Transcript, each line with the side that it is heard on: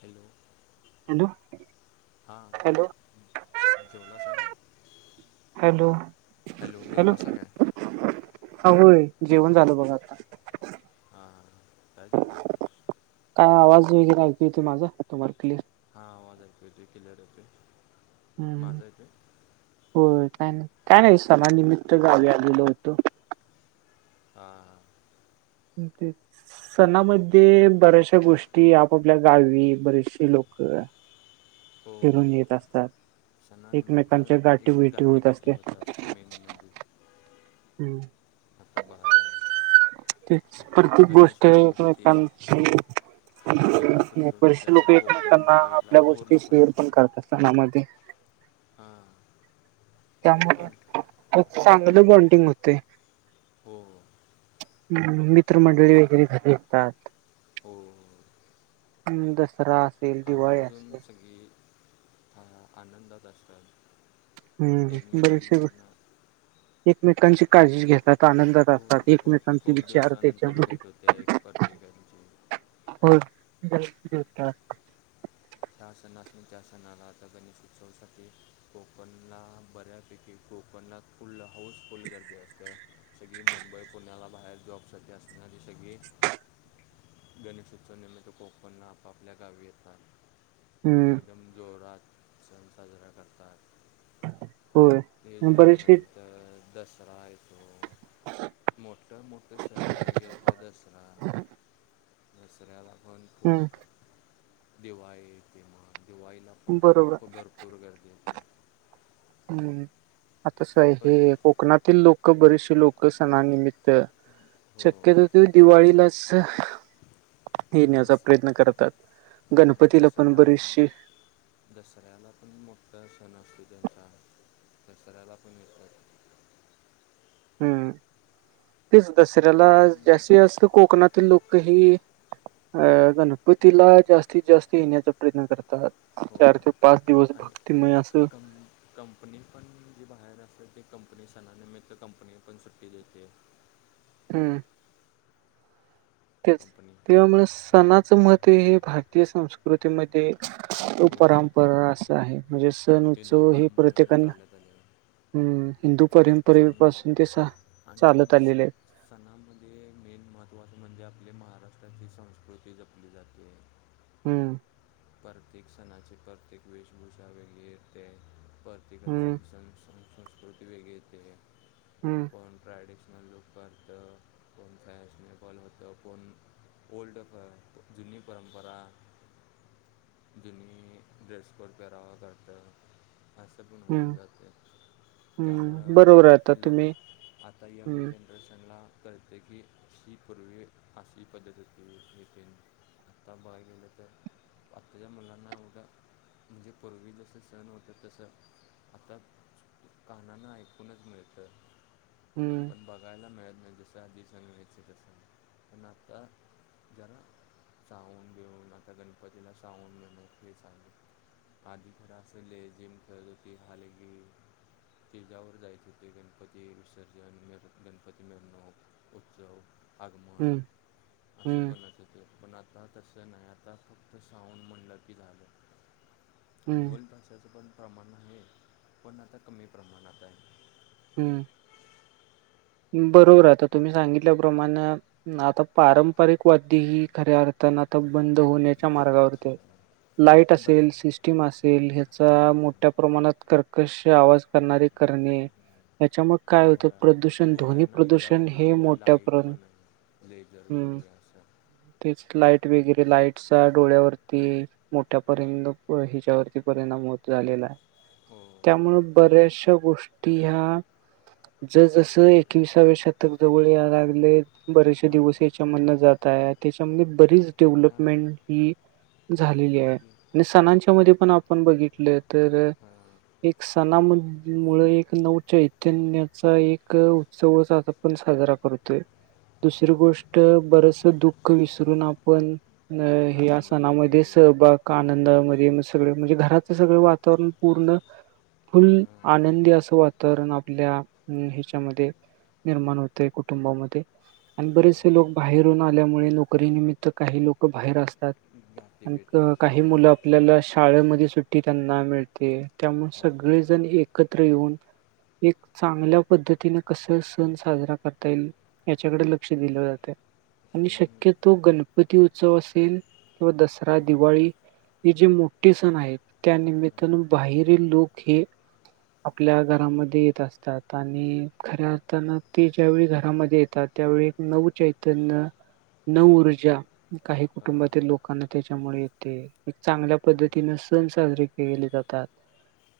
left: Hello.
right: Hello.
left: हां,
right: hello
left: जेवलासा काय.
right: हॅलो
left: हॅलो जेवलास काय.
right: हा होय जेवण झालं बघा आता.
left: हा काय चालय.
right: काय आवाज वगैरे ऐकू येतोय, माझा तुम्हाला प्लीज.
left: हा आवाज ऐकू येतोय क्लिअर येतोय.
right: हम्म
left: माझा येतोय
right: होय काय नाही, काय नाही सणानिमित्त गावी आलो होतो.
left: हां.
right: तेच. सणामध्ये बऱ्याशा गोष्टी, आपापल्या गावी बरीशी लोकं.
left: हो
right: फिरून येत असतात,
left: सणानिमित्त
right: एकमेकांच्या गाठी
left: एक
right: भेटी होतं असत्यात.
left: होतात मेन म्हणजे
right: हम्म.
left: [unintelligible]
right: तेच
left: आता
right: प्रत्येक
left: गणेश
right: गोष्ट
left: उत्सवासाठी
right: एकमेकांची.
left: गणेश उत्सवासाठी
right: बरचसे लोक
left: असं कोकण
right: एकमेकांना
left: साईडला
right: आपल्या गोष्टी
left: पूर्णपणे
right: शेअर पण करतात सणांमध्ये.
left: हां.
right: त्यामुळं
left: कोकण
right: एक चांगलं बॉन्डिंग होते.
left: हो.
right: मित्रमंडळी
left: अच्छा
right: वगैरे घरी येतात.
left: हो.
right: हम दसरा. असेल, दिवाळी
left: आवर्जून
right: असेल.
left: सगळी हा हा आनंदात असतात‌
right: हम्म
left: एक
right: बरेचशे
left: मेकांन
right: गोष्टी
left: ना.
right: एकमेकांची काळजी घेतात आनंदात असतात एकमेकांचे विचार त्याच्यामुळे.
left: त्या्या एक परत्रिकची.
right: हो बग.
left: चारश नाचन चारश ना आलाचागणीसशे चौसष्ट. कोकणना बऱ्यापैकी कोकणला फुल हाऊसफुल गर्दी असते. सगळी मुंबई पुण्याला बाहेर जॉबसाठी असणारी सगळी. गणेश उत्सवानिमित्त आपापल्या गावी येतात.
right: हम्म
left: एकदम जोरात सन साजरा करतात.
right: होय
left: हे
right: बरेचसे
left: झाल्यानंतर दसरा येतो.
right: ह.
left: मोठं मोठं सण बगायला गैल टर दसरा. दसऱ्याला पण खूप
right: हम्म
left: मग दिवाळी दिवाळी येटे दिवाळीला आप ख
right: बरोबर
left: को भरपूर करदी ते.
right: हम्म आतास
left: परत
right: हे कोकणातील लोक बरेचशी लोक सणानिमित् तर
left: हो
right: शक्यत त दिवाळीलाच.
left: आणि
right: येण्याचा
left: दस
right: प्रयत्न करतात
left: हां
right: गणपतीला पण
left: दसरा
right: बरीचशी.
left: दसऱ्याला पण मोठा सण अस त्यांचा दसऱ्याला पण येतात.
right: हम्म तेच दसऱ्याला
left: पण
right: जास्ती जास्त कोकणातील लोक. ही अ गणपतीला जास्तीत जास्त येण्याचा प्रयत्न करतात.
left: हो
right: चार ते पाच दिवस
left: आणि
right: भक्तीमय असं.
left: कं कंपनी पण जी बाहेर असल ती कंपनी सणाने मीत्य कंपनी पण सुट्टी देते.
right: हम्.
left: कंपनी
right: ट्याव्मुळे सणाचं महत्त्व हे भारतीय संस्कृतीमध्ये. तो
left: हो
right: परंपरा असा आहे म्हजे सण
left: हिंदू
right: उत्सव हे
left: परंपरेने
right: प्रत्येकन
left: चालत आले
right: हम्म हिंदू परंपरे
left: सं
right: पासून ते चालत आलेले आहेत.
left: सणाांमध्ये मेन महत्त्वाचें म्हणजे आपली महाराष्ट्राची संस्कृती जपली जाते.
right: हम्म.
left: प्रत्येक सणाची वेशभूषा प्रत्येकाची वेगळी येते प्रत्येक
right: हम्म
left: सन समारंभ. संस्कृती वेगळी येते आहे.
right: हम्म.
left: कोण ट्रॅडिशनल लुक करतं कोण फॅशने बल होतं कोण. ओल्ड जुनी परंपरा. दुन ्रेसप कवा करत. हस्त पण
right: हम्म
left: होऊन जाते
right: हम्म बरोबर आहे आता
left: त्यामुळं लो
right: तुम्ही
left: आता यंग
right: हम्म
left: जन. दर्शनला कळते की ही पूर्वी अशी पद्धत होती येठे. आत्ता बघायला गेले तर. आत्ताच्या मुलांना एवडं म्हणजे पूर्वी जसं सण होतं तसं आता. कानान ऐकूनच मिळतं.
right: हम्म.
left: बघायला मिळत नाही जसं आधीच होतं तसं. पण आता जरा जाऊन देऊन जरा आता गणपती. जला सगून म नाही प्चां. आधिक क्लासले जिम खेलती के. स्टेजवर जायचे हो ते गणपती विसर्जन मि गणपती मिरणूक. उत्चव. आगमन
right: हम्म
left: असं
right: हम्म
left: [inaudible] पण आता तसं नाही आता, आता साऊंड म्हणलं की झालं
right: हम्म
left: ढोल ताश [inaudible] प्रमाण आहे पण आता कमी प्रमाणात आहे.
right: हम्म बरोबर आहं आता तुम्ही सांगितल्याप्रमाणे म्ह आता पारंपरिक वाद्ये ही खऱ्या अर्थ तेण आत्ता बंद होण्याच्या
left: अं, पण
right: मार्गावरती आहे लाईट असेल
left: बऱ्याच
right: सिस टीम असेल ह्याचा
left: हां
right: मोठ्या प्रमाणात कर्कश आवाज
left: हवा
right: करणारे करणे, त्याच्यामुळं काय होतं
left: डोळ्या
right: प्रदूषण, ध्वनी
left: डोळ्यांना इजा
right: प्रदूषण हे
left: होणारे
right: मोठ्या
left: लाईट
right: प्रण
left: पण आहे लेझर
right: -हम,
left: वगैरे असं
right: तेच लाईट वगैरे लाईटसचा डोळ्यावरती, मोठ्यापर्यंत हिच्यावरती परिणाम होत झालेला आहे.
left: हो
right: त्यामुळं बऱ्याशा गोष्टी ह्या जसजस ए शतक जवळ याय लागलंय बरेचसे
left: हां
right: दिवस याच्या मधन जात आहं त्याच्यामध्ये बरीच,
left: त्या
right: डेव्हलपमेंट ही झालेली आहं.
left: आधी
right: आणि सणांच्या मध्ये पण आपण बघितलं तर,
left: हां
right: एक सणामधमुळं एक नऊ चैतन्याचा एक,
left: आत-
right: सव्वासाहप्पन साजरा करतोय. दुसरी गोष्ट बरसच दुःख विसरून आपण. अ हे
left: आनंदामध्ये
right: सणामध्ये सहभाग
left: हिरावून
right: आनंदामध्ये
left: जातो
right: म सगळं म्हणजे घराच सगळं वा तर पूर्ण फुल
left: हां
right: आनंदी असं वातावरण आपल्या ह्याच्यामध्ये, निर्माण होतय कुटुंबामध्ये आणि
left: हां
right: बरेचसे लोक, बाहेरून आल्यामुळे नोकरीनिमित्त काही लोक बाहेर असतात
left: गाठी
right: अण
left: बेटी पो
right: काही मुलं, आपल्याला शाळेमध्ये सुट्टी त्यांना मिळते त्यामुळे
left: हो
right: सगळेजण एकत्र येऊन, एक चांगल्या पद्धतीन, कस सण साजरा करता येईल याच्याकडे लक्ष दिलं जातंय. आणि
left: हे
right: शक्यतो गणपती उत्सव असेल किंवा दसरा,
left: हां
right: दिवाळी, हे जे मोठे सण आहेत त्या
left: हां
right: निमित्तानं बाहेरील लोक हे, आपल्या घरामध्ये येत असतात आणि, खऱ्या अर्थानं ते ज्यावेळी घरामध्ये येतात त्यावेळी एक नव चैतन्य, नव ऊर्जा काही
left: हां
right: कुटुंबातील लोकांना त्याच्यामुळे येते. एक चांगल्या
left: हो
right: पद्धतीनें सण साजरे केले जातात.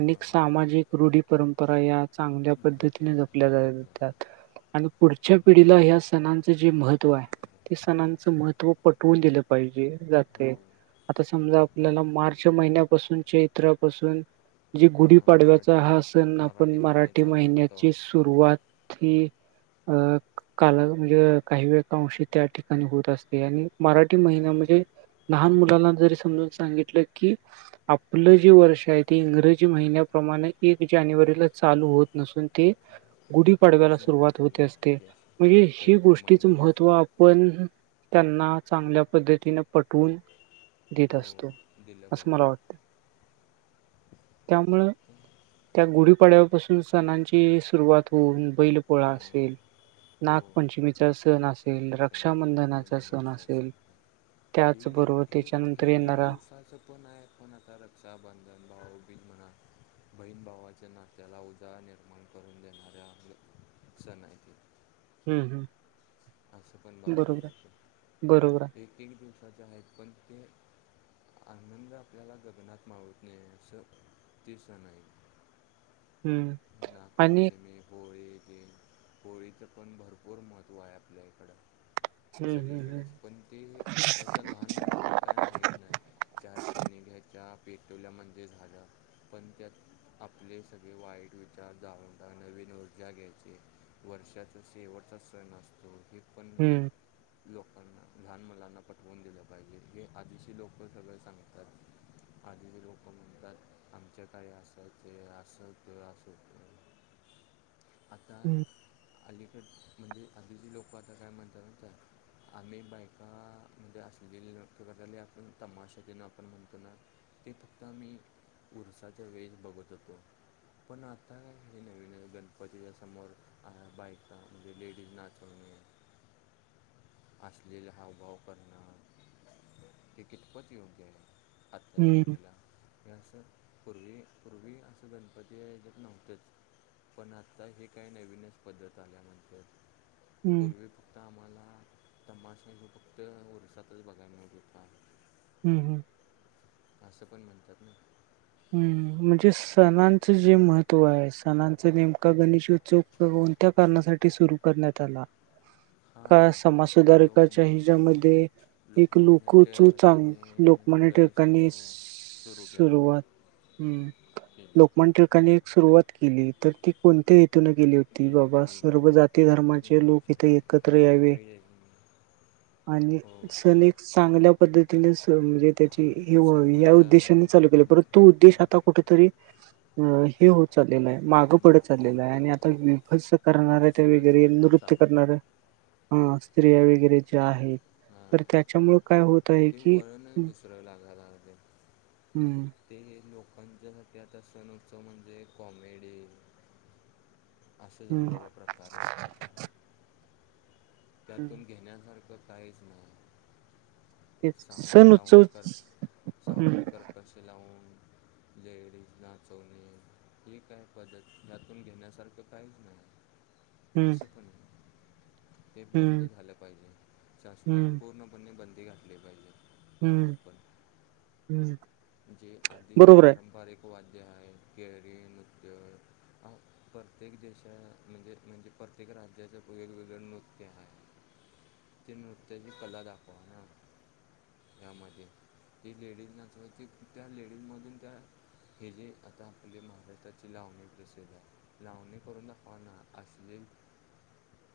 right: अनेक
left: हां
right: सामाजिक रूढी परंपरा या चांगल्या पद्धतीने जपल्या
left: जपलं जपलं
right: जातात. आणि पुढच्या पिढीला ह्या सणांचं जे महत्त्व आहे. ते सणांच
left: हे
right: महत्त्व पटवून दिलं पाहिजे
left: हो
right: जातंय. आता समजा
left: आता
right: आपल्याला मार्च महिन्यापासून चैत्रापासून, जे
left: हां
right: गुढीपाडव्याचा हा
left: मराठीवर
right: सण आपण
left: महिने
right: मराठी
left: चालू होते तेव्हा
right: महिन्याची सुरुवात ही, अ क काल म्हणजे काही वेळकांशी त्या ठिकाणी होत असते आणि मराठी महिना
left: हो
right: म्हणजे, लहान मुलांना जरी समजावून सांगितलं की, आपलं
left: हां
right: जे वर्ष आहे ते इंग्रजी महिन्याप्रमाणे एक जानेवारीला चालू होत नसून ते, गुढीपाडवायाला
left: उशिरा
right: सुरुवात
left: चालू
right: होतं असते
left: होते असे
right: म्हणजे हे
left: चैत्र
right: गोष्टीचं महत्व
left: महिन्यापासून
right: आ पण त्यांना चांगल्या पद्धतीनं पटवून, देत असतो
left: हो दिलं
right: असं मला
left: पाहिजे
right: वाटतंय. त्यामुळं त्या गुढीपाडव्यापासून सणांची, सुरुवात होऊन बैल पोळा
left: हां
right: असेल
left: हो
right: नागपंचमीचा सण असेल, रक्षाबंधनाचा सण असेल,
left: माणसासाठी एक दिव
right: त्याचबरोबर
left: हे हे
right: त्याच्यानंतर
left: एक
right: येणारा
left: दिवसाचं पण आहे, पण आता रक्षाबंधन भाऊबीज म्हणा बहीण भावाच्या नात्याला उजाळा निर्माण करून देणार आपलं सण हायत.
right: हम्म.
left: असं पण बघायला
right: बरोबर
left: गेलं तर,
right: आहे बरोबर
left: ते दिड दिवसाचे आहेत पण ते आनंद आपल्याला गगनात मावत नाही असं, ते सण हायत.
right: आहे हम्म आणि
left: नागपंचमी होळी ते, होळीचं पण भरपूर महत्त्व आय आपल्या इकडं.
right: हम्म हम्म
left: सगळीकडच, पण ते आताच्या लहान मुलांना काय माहीत नाही. चार शेणी घ्यायच्या पेटवल्या म्हणजे झालं. पण त्यात, आपले सगळे वाईट विचार जाळून नवीन ऊर्जा घ्यायची, वर्षाचा शेवटचा सण असतो हो, ते पण
right: हम्म
left: लोकांना, लहान मुलांना पठवून दिलं पाहिजे हे आधीची लोकं सगळं सांगतात. आधीची लोकं म्हणतात, आमच्या काळी अऊस ते असं होतं, असं हो. आता
right: हम्म
left: अलीकड म्हणजे, आधीची लोकं आता काय म्हणत्यात माहित हाय आम्ही बायका, म्हणजे असशली लोकं गजाली तमाशा ते न आपण म्हणतोना ते फक्त आम्ही, उरसाच्या वेळीच बघत होतो. पण आता, हे नवीन गण पतीच्या समोर, बायका म्हणजे लेडीज नाचवने. अश्लील हाव भाव करणं. हे कितपत योग्य आहे आत्ताच्या
right: हम्म
left: पिढीला, हे असं पूर्वी, पूर्वी असं गणपती याच्यात नव्हतंच पण आत्ता ही काय नवीनच पद्धत आल्यानंतर,
right: हम्म
left: पूर्वी आता आम्हाला, तमाषा हो फक्त उरसातच बघायला मिळत हूता.
right: हम्म हम्म.
left: असं पण म्हणतात नाई.
right: हम्म, म्हणजे सणांचं जे महत्त्व आहे, सणांच नेमका गणेश उत्सव म्हणून त्या कारणासाठी सुरू करण्यात आला.
left: हं [inaudible]
right: का समाज सुधारकाच्या हिज्यामध्ये एक
left: लोकमान्य
right: लोकोत्सव चांग
left: टिळकाने
right: लोकमान्य टिळकांनी
left: गणेशोत्सव
right: सु
left: सुरू केला.
right: हम्म,
left: केले
right: लोकमान्य टिळकांनी एक सुरुवात केली तर ती कोणत्या हेतूनं केली होती,
left: केली
right: बाबा
left: ती
right: सर्व जाती धर्माचे लोक इथे एकत्र यावे आणि
left: हो
right: सण एक चांगल्या पद्धतीनेच म्हणजे त्याचि हे व्हावी, ह्या
left: सर्वांच्या
right: उद्देशाने चालू केलं, परत तो उद्देश आता कुठेतरी, अं हे होत चाललेलाय, मागं पडत चाललेला आहे, आणि
left: बद्दल
right: आता विभत्स करणारं हे ते वगैरे नृत्य करणारं
left: हं [inaudible]
right: हां, स्त्रीया वगैरे ज्या आहेत, तर त्याच्यामुळे काय होत आहे
left: हे
right: की
left: वळणच दुसरं लागाय लागलय.
right: अहमं.
left: ते हे लोकांच्यासाठी आता सणउत्सव म्हणजे कॉमेडी. अस झालेलं
right: हम्म
left: प्रकार होते. त्यांतून घेण्यासारखं काहीच नाही.
right: तेच
left: साऊंड
right: सण उत्सव
left: लावून कर, साऊंड
right: हम्म
left: करकर्श लावून. लेडीज नाचवणे. ही काय पद्धत यातून, घेण्यासारखं काहीच नाही. अस
right: हम्म
left: पण ये बंद
right: हम्म
left: झालं पाहिजे, शासनान
right: हम्म
left: पूर्ण पूर्ण बंदी घातली पाहिजे.
right: हम्म हम्म
left: [unintelligible] जे आधी जे
right: बरोबर आहे
left: पारंपारिक. वाद्य हाय, केरळी नृत्य. प्रत्येक देशा म्हणजे, म्हणजे प्रत्येक राज्याचं वेगवेगळं नृत्य आहे. त्या नृत्याची कला दाखवा ना. त्यांमध्ये लेडीज नाचवायचे त्या, लेडीज मधून त्या. हे जे आता आपले महाराष्ट्राची लावणी प्रसिद्ध हाय. लावणी करून दाखवा ना. अश्लील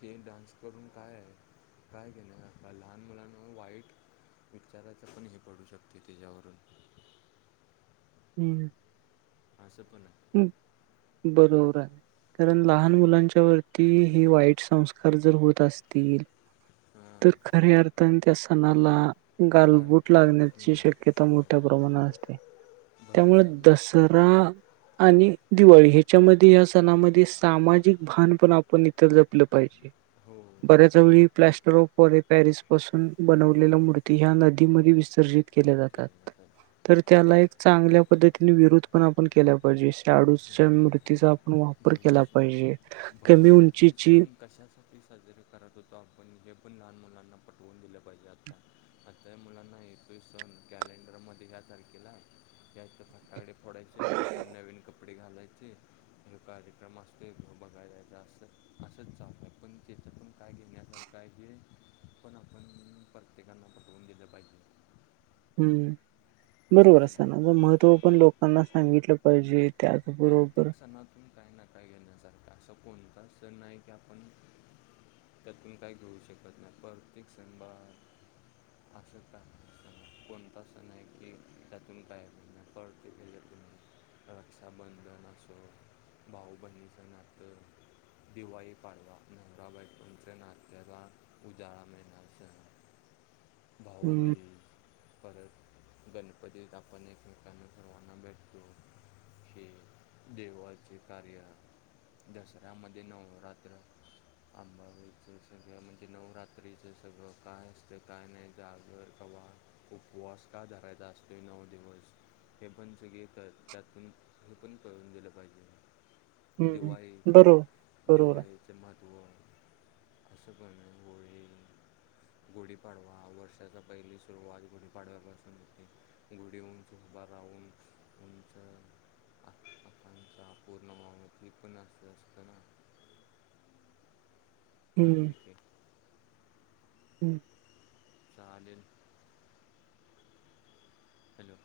left: हे डान्स करून काय हाय, काय केलंय आपल्या लहान मुलांनवर वाईट विचारयचं पण हे पडू शकते तेच्यावरून.
right: हम्म.
left: असं पण हाय.
right: हम बरोबर हाय. कारण लहान मुलांच्या वरती हे, वाईट संस्कार जर होत असतील. तर
left: हां
right: खऱ्या अर्थाने त्या सणाला. गालबोट
left: आर्ट
right: लागण्याची
left: मिळण्याची
right: शक्यता मोठ्या
left: आहे
right: प्रमाणात असते. त्यामुळे
left: भविष्यात ना
right: दसरा दरा. आणि दिवाळी हेच्यामध्ये, या सणामध्ये सामाजिक भान पण आपण इथं जपलं पाहिजे.
left: हो अजून
right: बऱ्याच वेळी प्लॅस्टर ऑफ पाॅली पॅरिस पासून बनवलेल्या मूर्ती ह्या नदीमध्ये विसर्जित केल्या जातात. तर त्याला एक चांगल्या पद्धतीने विरोध पण आपण केला पाहिजे,
left: हो
right: शाडूच्या मूर्तीचा वापर केला
left: भविष्य
right: पाहिजे, कमी उंचीची.
left: कशाच. ती साजरी करत होतो. आपण हे पण लहान मुलांना पटवून दिलं पाहिजे आता. आता मुलांना हे प स कॅलेंडरमध्ये [unintelligible] फटाके फोडायचे आपण नवीन कपडे घालायचे. कार्यक्रम असतोय ते, बघायला जायचं असं. असंच चालू हाय पण, तेच्यातून काय घेण्यासारखं हाय की. पण आपण प्रत्येकानं पटवून दिलं पाहिजे.
right: हंम
left: असं
right: बरोबर हाय,
left: पण आहे
right: सणांचं महत्त्व पण लोकांना सांगितलं पाहिजे. त्याचबरोबर
left: प्रत्येक सणातून काय ना काय घेण्यासारख आसं कोणताच सण नाय की आपण. त्यातून काय घेवू शकत नाही, प्रत्येक सणवार असं का. कोणताच सण नाही की त्यातून काय [unintelligible] रक्षाबंधन असो, भाऊ बहिणीचं नातं. दिवाळी पाडवा नवरा बायकोच्या नात्याला उजाळा मिळणार. सण
right: हम्म
left: भाऊबीज. परत गणपतीत आपण एकमेकांना सर्वांना भेटतो. हे देवाचे कार्य. दसऱ्यामध्ये नवरात्र् अंबाबाईचं सगळं म्हणजे नवरात्रीचे सगळं काय असतं काय नाय जागर उपवास कवा धरायचा असतो न व दिवस. हे पण सगळे त्यातून हे पण सगळं करून गेलं पाहिजे
right: हम्म
left: दिवाळी
right: बरोबर बरोबर आहे
left: दिवाळी. े माधवळ अस पण गळी गोडी [unintelligible] पाडवा वर्षाचा पहिली सुरुवात गुढी पाडव्यापासून होती गुढी उंच उभारून उंच. आ आपणता पूर्ण माम्री पणत असतना. [unintelligible] परफेक्ट आहे.
right: ह.
left: चालेलव हॅलो.